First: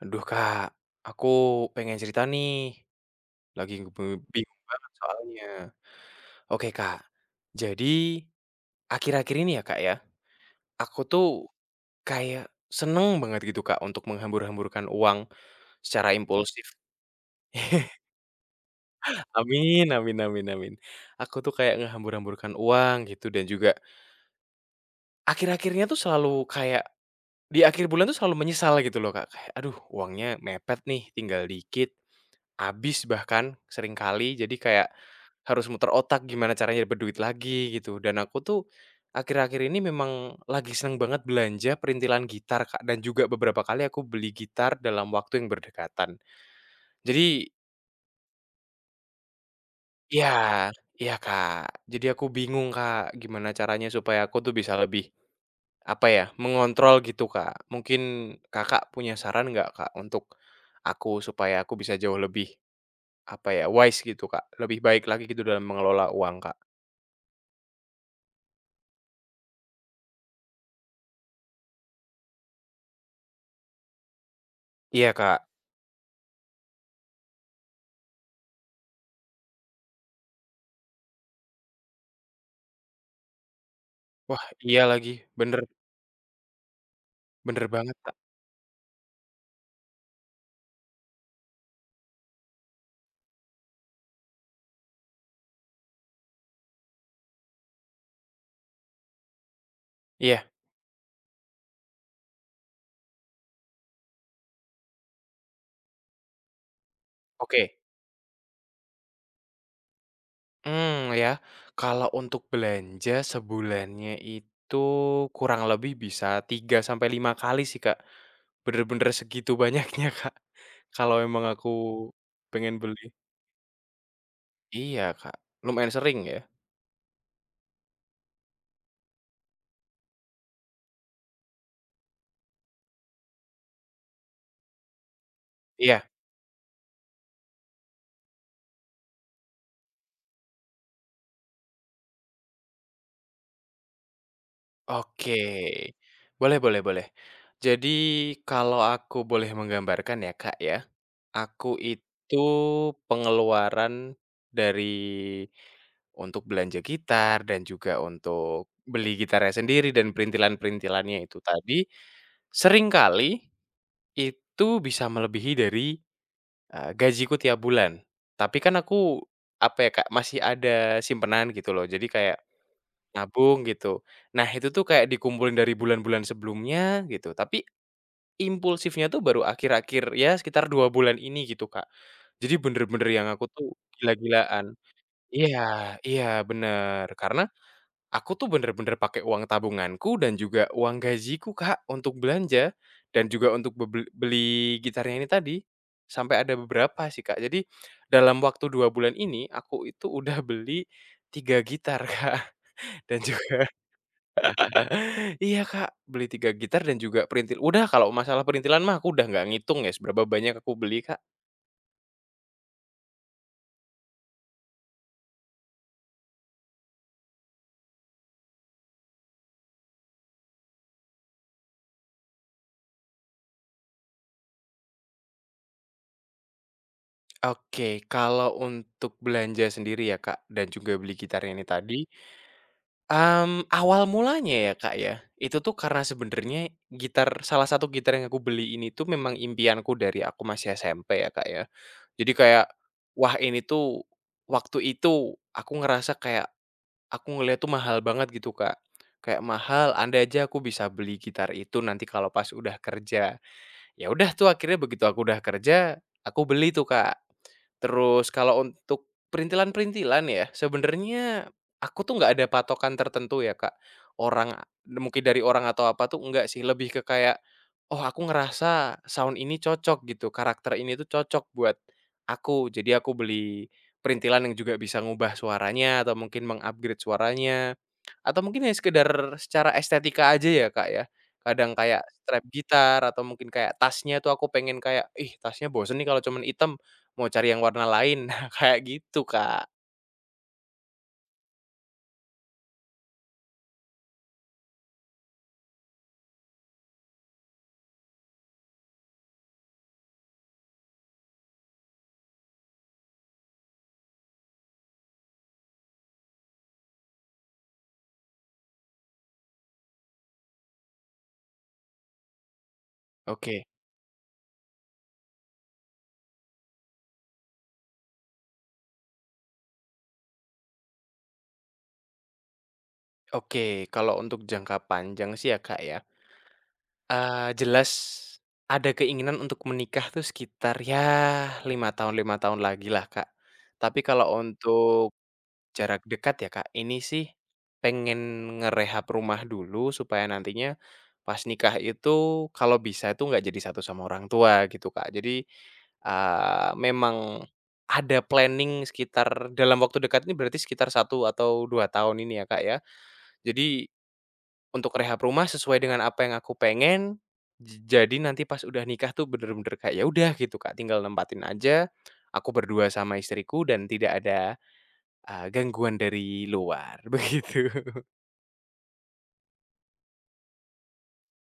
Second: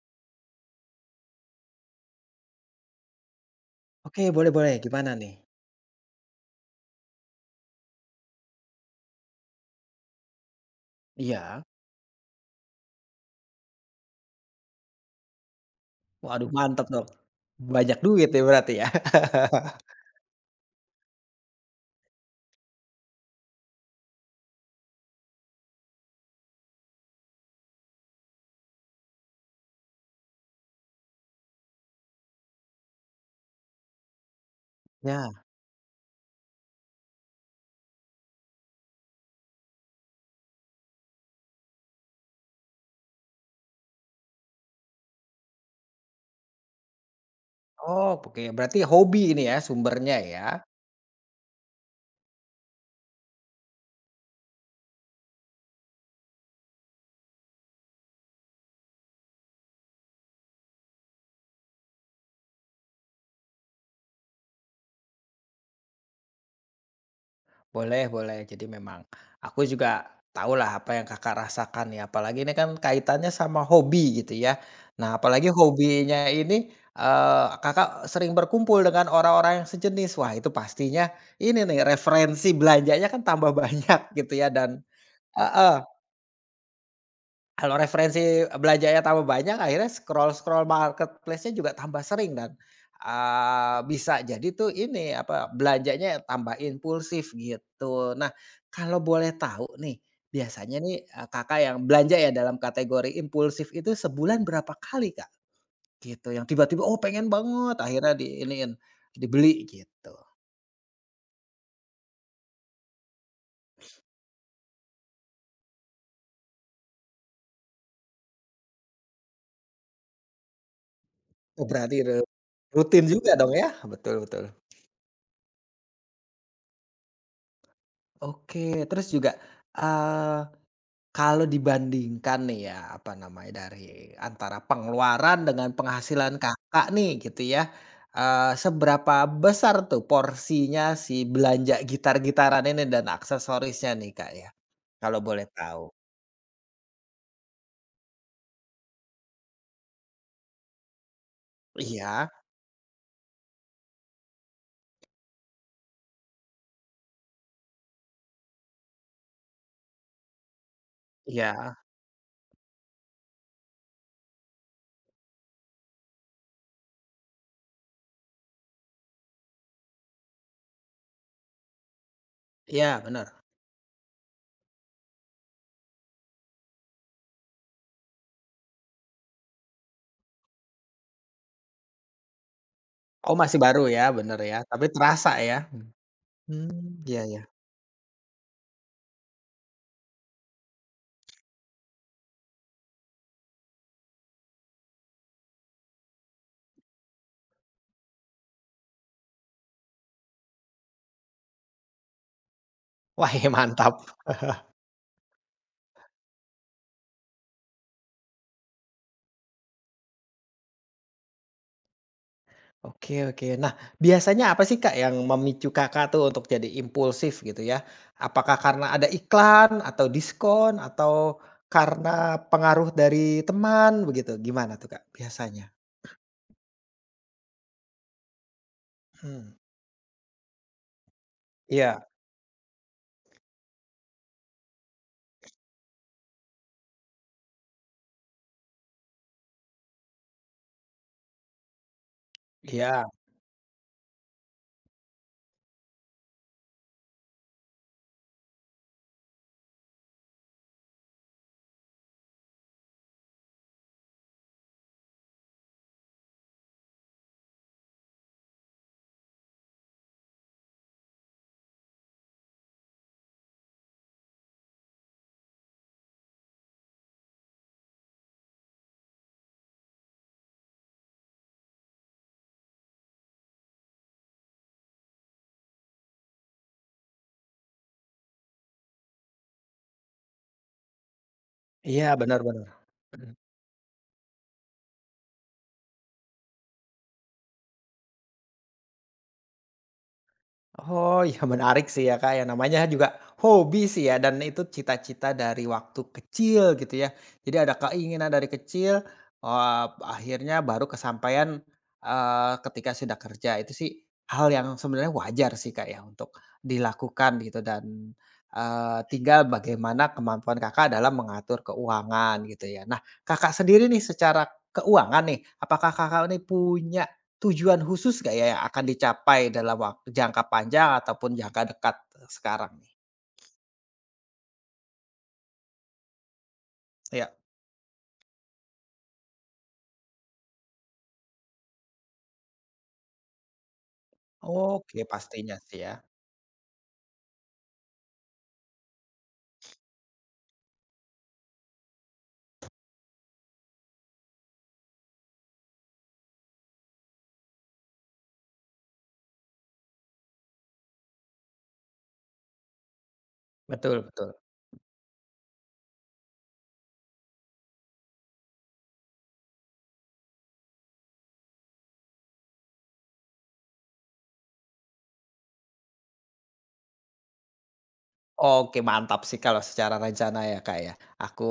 Aduh Kak, aku pengen cerita nih, lagi Oke, boleh bingung boleh, banget gimana nih? soalnya. Oke Kak, jadi akhir-akhir ini ya Kak ya, aku tuh Iya? kayak seneng banget gitu Kak untuk menghambur-hamburkan uang secara Waduh impulsif. mantap dong. Banyak duit ya berarti ya? Amin amin amin amin. Aku tuh kayak ngehambur-hamburkan uang gitu dan juga akhir-akhirnya tuh selalu kayak di akhir bulan tuh selalu menyesal gitu loh Kak, kayak, "Aduh, uangnya mepet nih, tinggal dikit." Habis bahkan seringkali jadi kayak Ya. harus muter otak gimana caranya dapat duit lagi gitu dan aku tuh akhir-akhir ini memang lagi seneng banget belanja perintilan gitar, Kak, dan juga beberapa kali aku beli gitar dalam waktu yang berdekatan. Jadi Oh, oke, berarti hobi ini ya sumbernya ya? ya iya, Kak. Jadi aku bingung, Kak, gimana caranya supaya aku tuh bisa lebih, apa ya, mengontrol gitu, Kak. Mungkin Kakak punya saran nggak, Kak, untuk aku supaya aku bisa jauh lebih apa ya, wise gitu, Kak, lebih baik lagi gitu dalam mengelola uang, Kak. Boleh boleh. Jadi memang aku juga tahu lah apa yang Kakak rasakan ya, apalagi ini kan kaitannya sama hobi gitu ya. Iya, Nah, Kak. apalagi hobinya ini, Kakak sering berkumpul dengan orang-orang yang sejenis. Wah, itu pastinya ini nih referensi belanjanya kan tambah banyak gitu Wah, ya iya dan lagi, bener heeh. bener Kalau banget, Kak. referensi belanjanya tambah banyak, akhirnya scroll-scroll marketplace-nya juga tambah sering dan, bisa jadi tuh ini, apa, belanjanya tambah impulsif, gitu. Nah, kalau boleh tahu nih, Iya, biasanya nih, Kakak yang belanja ya dalam kategori impulsif itu sebulan berapa kali, Kak? Gitu, yang tiba-tiba, "Oh, pengen oke. banget," akhirnya diiniin, dibeli, gitu. hmm ya, kalau untuk belanja sebulannya itu kurang lebih bisa 3 sampai 5 kali sih, Kak. Bener-bener segitu banyaknya, Kak, kalau emang Oh, aku berarti pengen beli. rutin juga dong ya? Betul betul. Iya, Kak, lumayan sering ya. Oke, terus juga, kalau dibandingkan nih ya, apa namanya, dari antara pengeluaran dengan Iya. penghasilan Kakak nih gitu ya, seberapa besar tuh porsinya si belanja gitar-gitaran ini dan aksesorisnya nih, Kak, ya? Kalau Oke, boleh tahu. boleh boleh boleh. Jadi kalau aku boleh menggambarkan ya Kak ya, aku Iya itu pengeluaran dari untuk belanja gitar dan juga untuk beli gitarnya sendiri dan perintilan-perintilannya itu iya tadi, seringkali itu bisa melebihi dari, gajiku tiap bulan. Tapi kan aku, apa ya Kak, masih ada simpenan gitu loh jadi kayak iya, bener. nabung gitu. Nah itu tuh kayak dikumpulin dari bulan-bulan sebelumnya gitu, tapi impulsifnya tuh baru akhir-akhir ya sekitar 2 bulan ini gitu, Kak. Jadi bener-bener yang Oh, aku masih tuh baru ya, bener ya, gila-gilaan. tapi terasa Iya ya? iya Hmm, bener, iya iya. karena aku tuh bener-bener pakai uang tabunganku dan juga uang gajiku, Kak, untuk belanja dan juga untuk beli gitarnya ini tadi. Sampai ada beberapa sih, Kak. Jadi dalam waktu 2 bulan ini aku itu udah beli 3 gitar, Kak, dan Wah, juga mantap. iya, Kak, beli 3 gitar dan juga perintil. Udah kalau masalah perintilan mah aku udah nggak ngitung ya seberapa banyak aku beli, Kak. Oke oke. Nah, biasanya apa sih, Kak, yang memicu Kakak tuh untuk jadi impulsif gitu ya? Apakah karena ada iklan atau diskon atau karena pengaruh dari teman begitu? Gimana tuh, Kak, biasanya? Oke, kalau untuk Hmm. belanja sendiri ya, Kak, dan juga beli gitar ini tadi, Iya awal mulanya ya, Kak, ya, itu tuh karena sebenarnya gitar salah satu gitar yang aku beli ini tuh memang impianku dari aku masih SMP ya, Kak, ya. Jadi kayak, iya wah ini tuh waktu itu aku ngerasa kayak aku ngeliat tuh mahal banget gitu, Kak. Kayak mahal, andai aja aku bisa beli gitar itu nanti kalau pas udah kerja. Ya udah tuh akhirnya begitu aku udah kerja, aku beli tuh, Kak. Terus kalau untuk perintilan-perintilan ya, sebenarnya aku tuh nggak ada patokan tertentu ya, Kak. Orang mungkin dari orang atau apa tuh enggak sih, lebih ke kayak, "Oh, aku ngerasa sound ini cocok gitu, karakter ini tuh cocok buat aku." Jadi aku beli perintilan yang juga bisa ngubah suaranya atau mungkin mengupgrade suaranya. Atau mungkin ya sekedar secara estetika aja ya, Kak, ya. Kadang kayak iya, benar strap bener. gitar atau mungkin kayak tasnya tuh aku pengen kayak, "Ih, tasnya bosen nih kalau cuman hitam, mau cari yang warna lain." Nah, kayak gitu, Kak. Oh, ya menarik sih ya, Kak, ya, namanya juga hobi sih ya dan itu cita-cita dari waktu kecil gitu ya. Jadi ada keinginan dari kecil, akhirnya baru kesampaian, ketika sudah kerja. Itu sih hal yang sebenarnya wajar sih, Kak, ya untuk dilakukan gitu dan, tinggal bagaimana kemampuan Kakak dalam mengatur keuangan gitu ya. Nah, Kakak Oke sendiri nih secara keuangan nih, apakah Kakak ini punya tujuan khusus nggak ya yang akan dicapai dalam jangka panjang ataupun jangka dekat eh, sekarang nih? oke. Kalau untuk jangka panjang sih ya, Kak, ya, Iya. Jelas ada keinginan untuk menikah tuh sekitar ya lima tahun lagi lah, Kak. Tapi kalau Oke, untuk pastinya sih ya. jarak dekat ya, Kak, ini sih pengen ngerehab rumah dulu supaya nantinya pas nikah itu kalau bisa itu nggak jadi satu sama orang tua gitu, Kak. Jadi, memang ada planning sekitar dalam waktu dekat ini berarti sekitar 1 atau 2 tahun ini ya, Kak, ya. Jadi Betul betul. untuk rehab rumah sesuai dengan apa yang aku pengen, jadi nanti pas udah nikah tuh bener-bener kayak ya udah gitu, Kak, tinggal nempatin aja, aku berdua sama istriku dan tidak ada gangguan dari luar begitu. Oke, mantap sih kalau secara rencana ya, Kak, ya. Aku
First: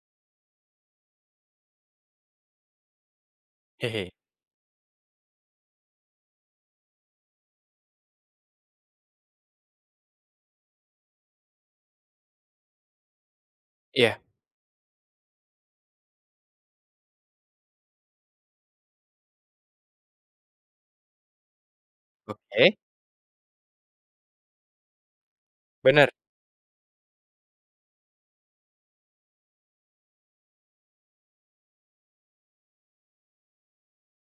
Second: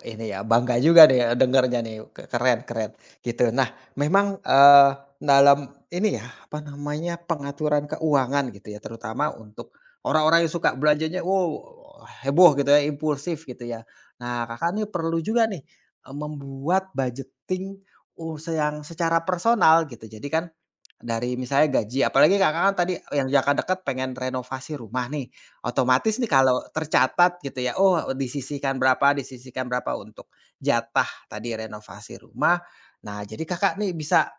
ini ya, bangga juga nih dengernya nih, keren keren, gitu. Nah, Hehe. memang, dalam ini ya, apa namanya, pengaturan keuangan gitu ya, terutama untuk orang-orang yang suka belanjanya, wow, heboh gitu ya, impulsif gitu ya. Iya, Nah, Kakak nih perlu juga nih, membuat budgeting yang secara personal gitu. Jadi kan dari misalnya gaji, apalagi Kakak kan oke, tadi yang Kakak dekat pengen renovasi rumah nih, benar otomatis nih kalau tercatat gitu ya, oh disisihkan berapa untuk jatah tadi renovasi rumah. Nah, jadi Kakak nih bisa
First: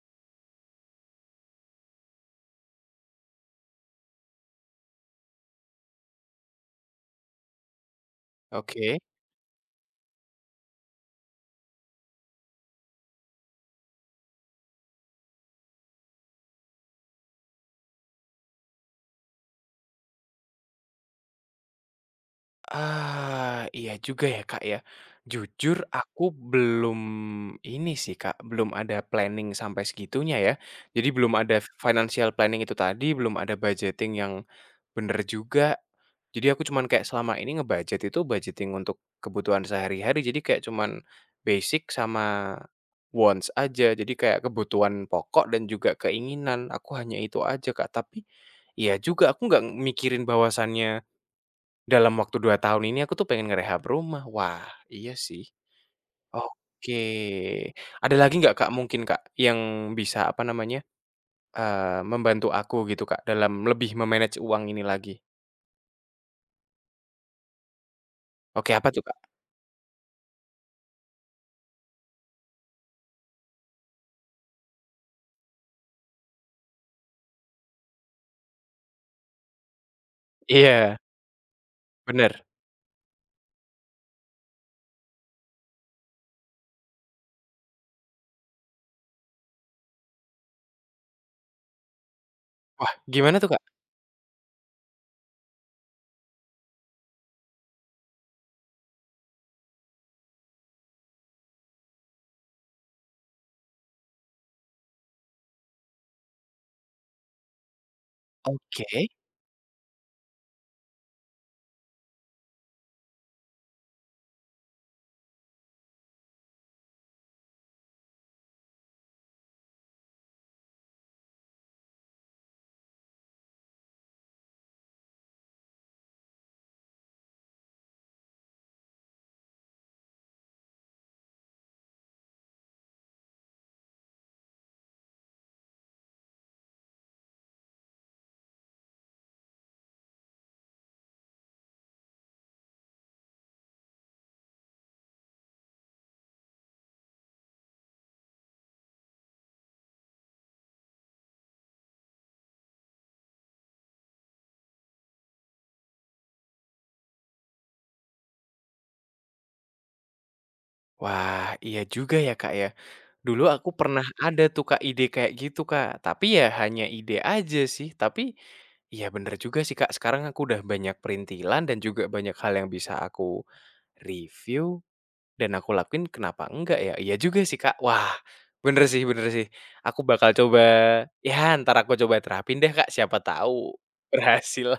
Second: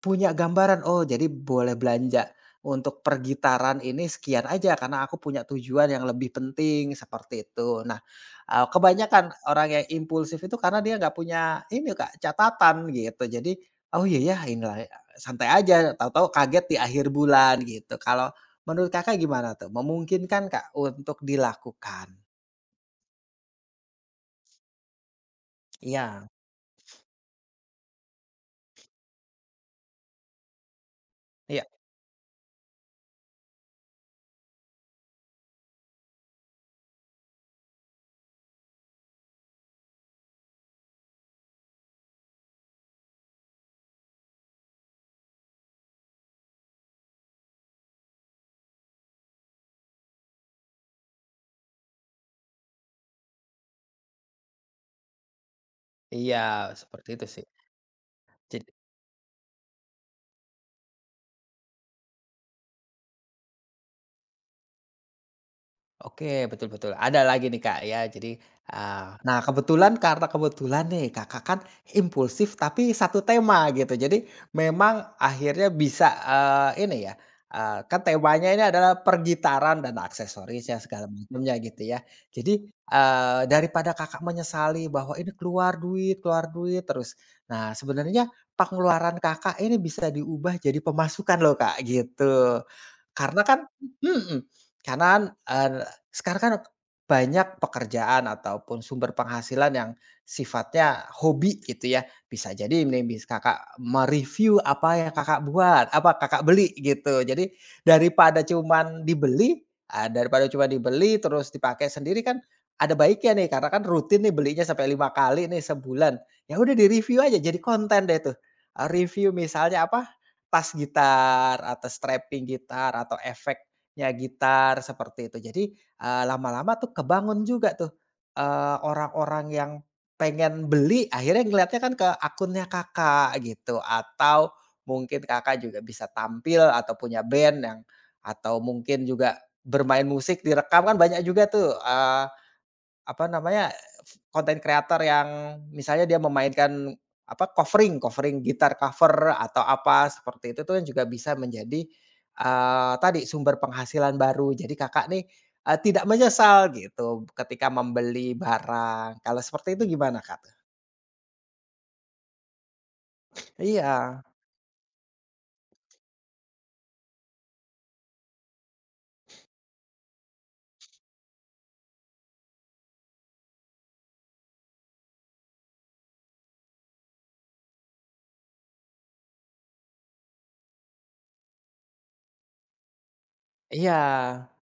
punya gambaran, oh jadi boleh belanja untuk pergitaran ini sekian aja karena aku punya tujuan yang lebih penting seperti itu. Nah, oke. kebanyakan orang yang impulsif itu karena dia nggak punya ini Kak, catatan gitu. Jadi, oh iya ya inilah, santai aja tahu-tahu kaget di akhir bulan gitu. Kalau menurut Kakak gimana tuh? Memungkinkan Kak untuk dilakukan? Ah, iya juga ya, Kak, ya. Jujur Iya aku belum ini sih, Kak, belum ada planning sampai segitunya ya. Jadi belum ada iya financial planning itu tadi, belum ada budgeting yang bener juga. Jadi aku cuman kayak selama ini ngebudget itu budgeting untuk kebutuhan sehari-hari. Jadi kayak cuman basic sama wants aja. Jadi kayak kebutuhan pokok dan juga keinginan. Aku hanya itu aja, Kak. Tapi iya juga aku nggak mikirin bahwasannya dalam waktu 2 tahun ini aku tuh pengen ngerehab rumah. Wah, iya sih. iya Oke. seperti itu sih. Ada lagi nggak, Kak, mungkin, Kak, yang bisa, apa namanya, membantu aku gitu, Kak, dalam lebih me-manage uang ini lagi? Oke, betul betul. Ada lagi nih, Kak, ya. Jadi, Oke, apa tuh, Kak? nah kebetulan karena kebetulan nih Kakak kan impulsif tapi satu tema gitu. Jadi memang akhirnya bisa, ini ya, kan temanya ini adalah pergitaran dan aksesoris ya Iya, segala macamnya gitu ya. bener. Jadi, daripada Kakak menyesali bahwa ini keluar duit terus. Nah sebenarnya pengeluaran Kakak ini bisa diubah jadi pemasukan loh, Kak, gitu. Wah, gimana Karena tuh, kan Kak? mhm, karena kan sekarang kan banyak pekerjaan ataupun sumber penghasilan yang sifatnya hobi gitu ya. Bisa jadi nih Kakak me-review apa yang Kakak buat, apa Kakak beli gitu. Jadi daripada Oke. cuman dibeli, daripada cuma dibeli terus dipakai sendiri kan ada baiknya nih karena kan rutin nih belinya sampai 5 kali nih sebulan. Ya udah di-review aja jadi konten deh tuh. Review misalnya apa, tas gitar atau strapping gitar atau efeknya gitar seperti itu. Jadi lama-lama tuh kebangun juga tuh, orang-orang yang pengen beli akhirnya ngeliatnya kan ke akunnya Kakak gitu atau mungkin Kakak juga bisa tampil atau punya band yang atau mungkin juga bermain musik direkam kan banyak juga tuh, apa namanya, konten kreator yang misalnya dia memainkan, apa, covering covering gitar cover atau apa seperti itu tuh yang juga bisa menjadi, tadi sumber penghasilan baru. Jadi Kakak nih, tidak menyesal gitu ketika membeli barang. Kalau seperti itu gimana, Kak? Wah, iya juga ya, Kak, ya. Dulu aku pernah Iya, ada tuh, Kak, ide kayak gitu, Kak, tapi ya hanya ide aja sih. Tapi, iya bener juga sih, Kak, sekarang aku udah banyak perintilan dan juga banyak hal yang bisa aku review dan aku lakuin kenapa enggak ya? Iya juga sih, Kak. Wah, bener sih bener sih. Aku bakal coba ya ntar aku coba terapin deh, Kak, siapa tahu iya. berhasil.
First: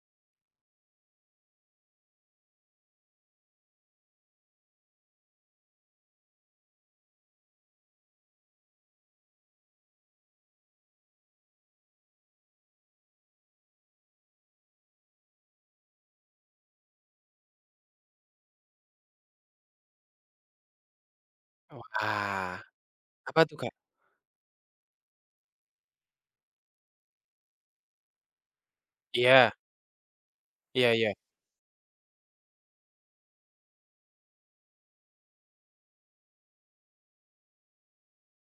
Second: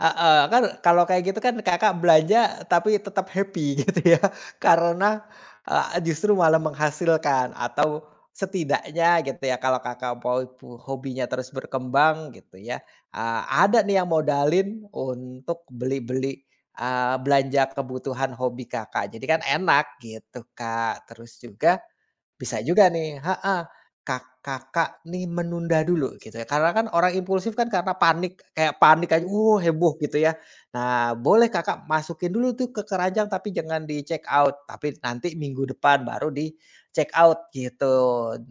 Heeh, kan kalau kayak gitu kan Kakak belanja tapi tetap happy gitu ya, karena, justru malah menghasilkan atau setidaknya gitu ya kalau Kakak mau hobinya terus berkembang gitu ya, ada nih yang modalin untuk beli-beli, belanja kebutuhan hobi Kakak, jadi kan enak gitu, Kak. Terus juga Wah, bisa juga nih apa tuh, Kak? Kakak nih menunda dulu gitu ya, karena kan orang impulsif kan karena panik, kayak panik aja, Iya, heboh," gitu ya. iya iya. Nah, boleh Kakak masukin dulu tuh ke keranjang tapi jangan di check out, tapi nanti minggu depan baru di check out gitu.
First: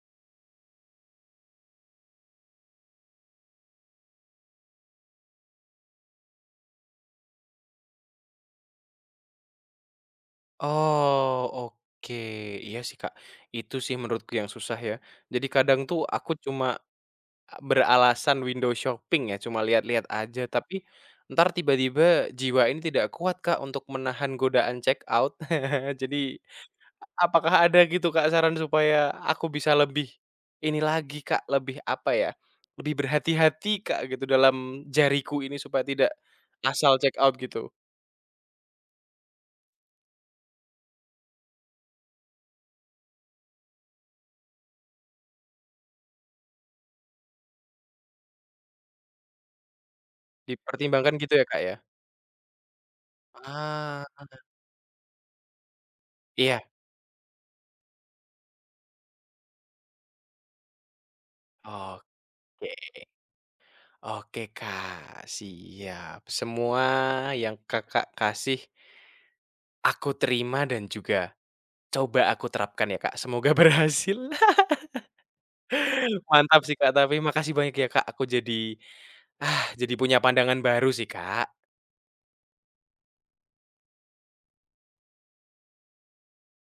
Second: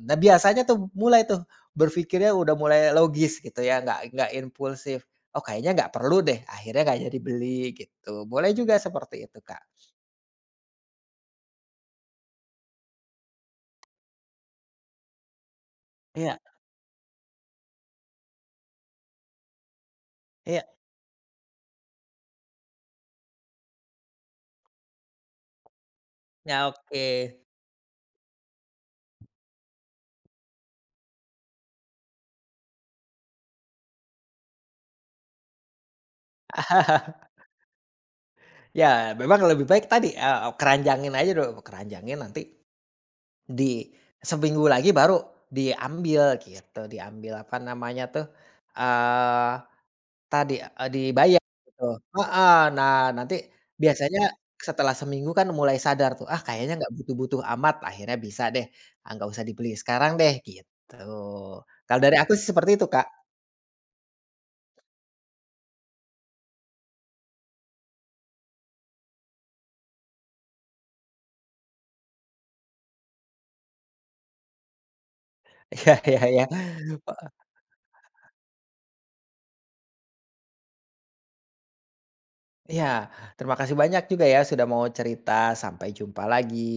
Nah, biasanya tuh mulai tuh berpikirnya udah mulai logis gitu ya, nggak impulsif, "Oh, kayaknya nggak perlu deh," akhirnya nggak jadi beli gitu. Boleh juga seperti itu, Kak. Oh, oke. Iya sih, Kak. Itu sih menurutku yang susah ya. Jadi kadang tuh aku Iya cuma beralasan window shopping ya, cuma lihat-lihat aja, iya. tapi ntar tiba-tiba jiwa ini tidak kuat, Kak, untuk menahan godaan check out. Jadi Ya, oke. apakah ada gitu, Kak, saran supaya aku bisa lebih ini lagi, Kak, lebih apa ya, lebih berhati-hati, Kak, gitu dalam jariku ini supaya tidak asal check out gitu, Ya, memang lebih baik tadi, keranjangin aja dulu, keranjangin nanti di seminggu lagi baru diambil gitu, diambil apa namanya tuh, eee, tadi, dipertimbangkan gitu dibayar ya, Kak, ya? gitu. Heeh, nah nanti Ah, biasanya setelah seminggu kan mulai sadar tuh, "Ah, iya, kayaknya nggak butuh-butuh amat," akhirnya bisa deh, ah, nggak usah dibeli sekarang deh gitu. Kalau oke dari aku sih seperti itu, Kak. oke, Kak, siap. Semua yang Kakak kasih aku terima dan juga coba aku terapkan ya, Kak, semoga berhasil. Iya iya iya, Mantap sih, Kak, tapi heeh, makasih banyak ya, Kak, aku jadi ah, jadi punya pandangan baru sih, Kak. iya. Terima kasih banyak juga ya sudah mau cerita, sampai jumpa lagi.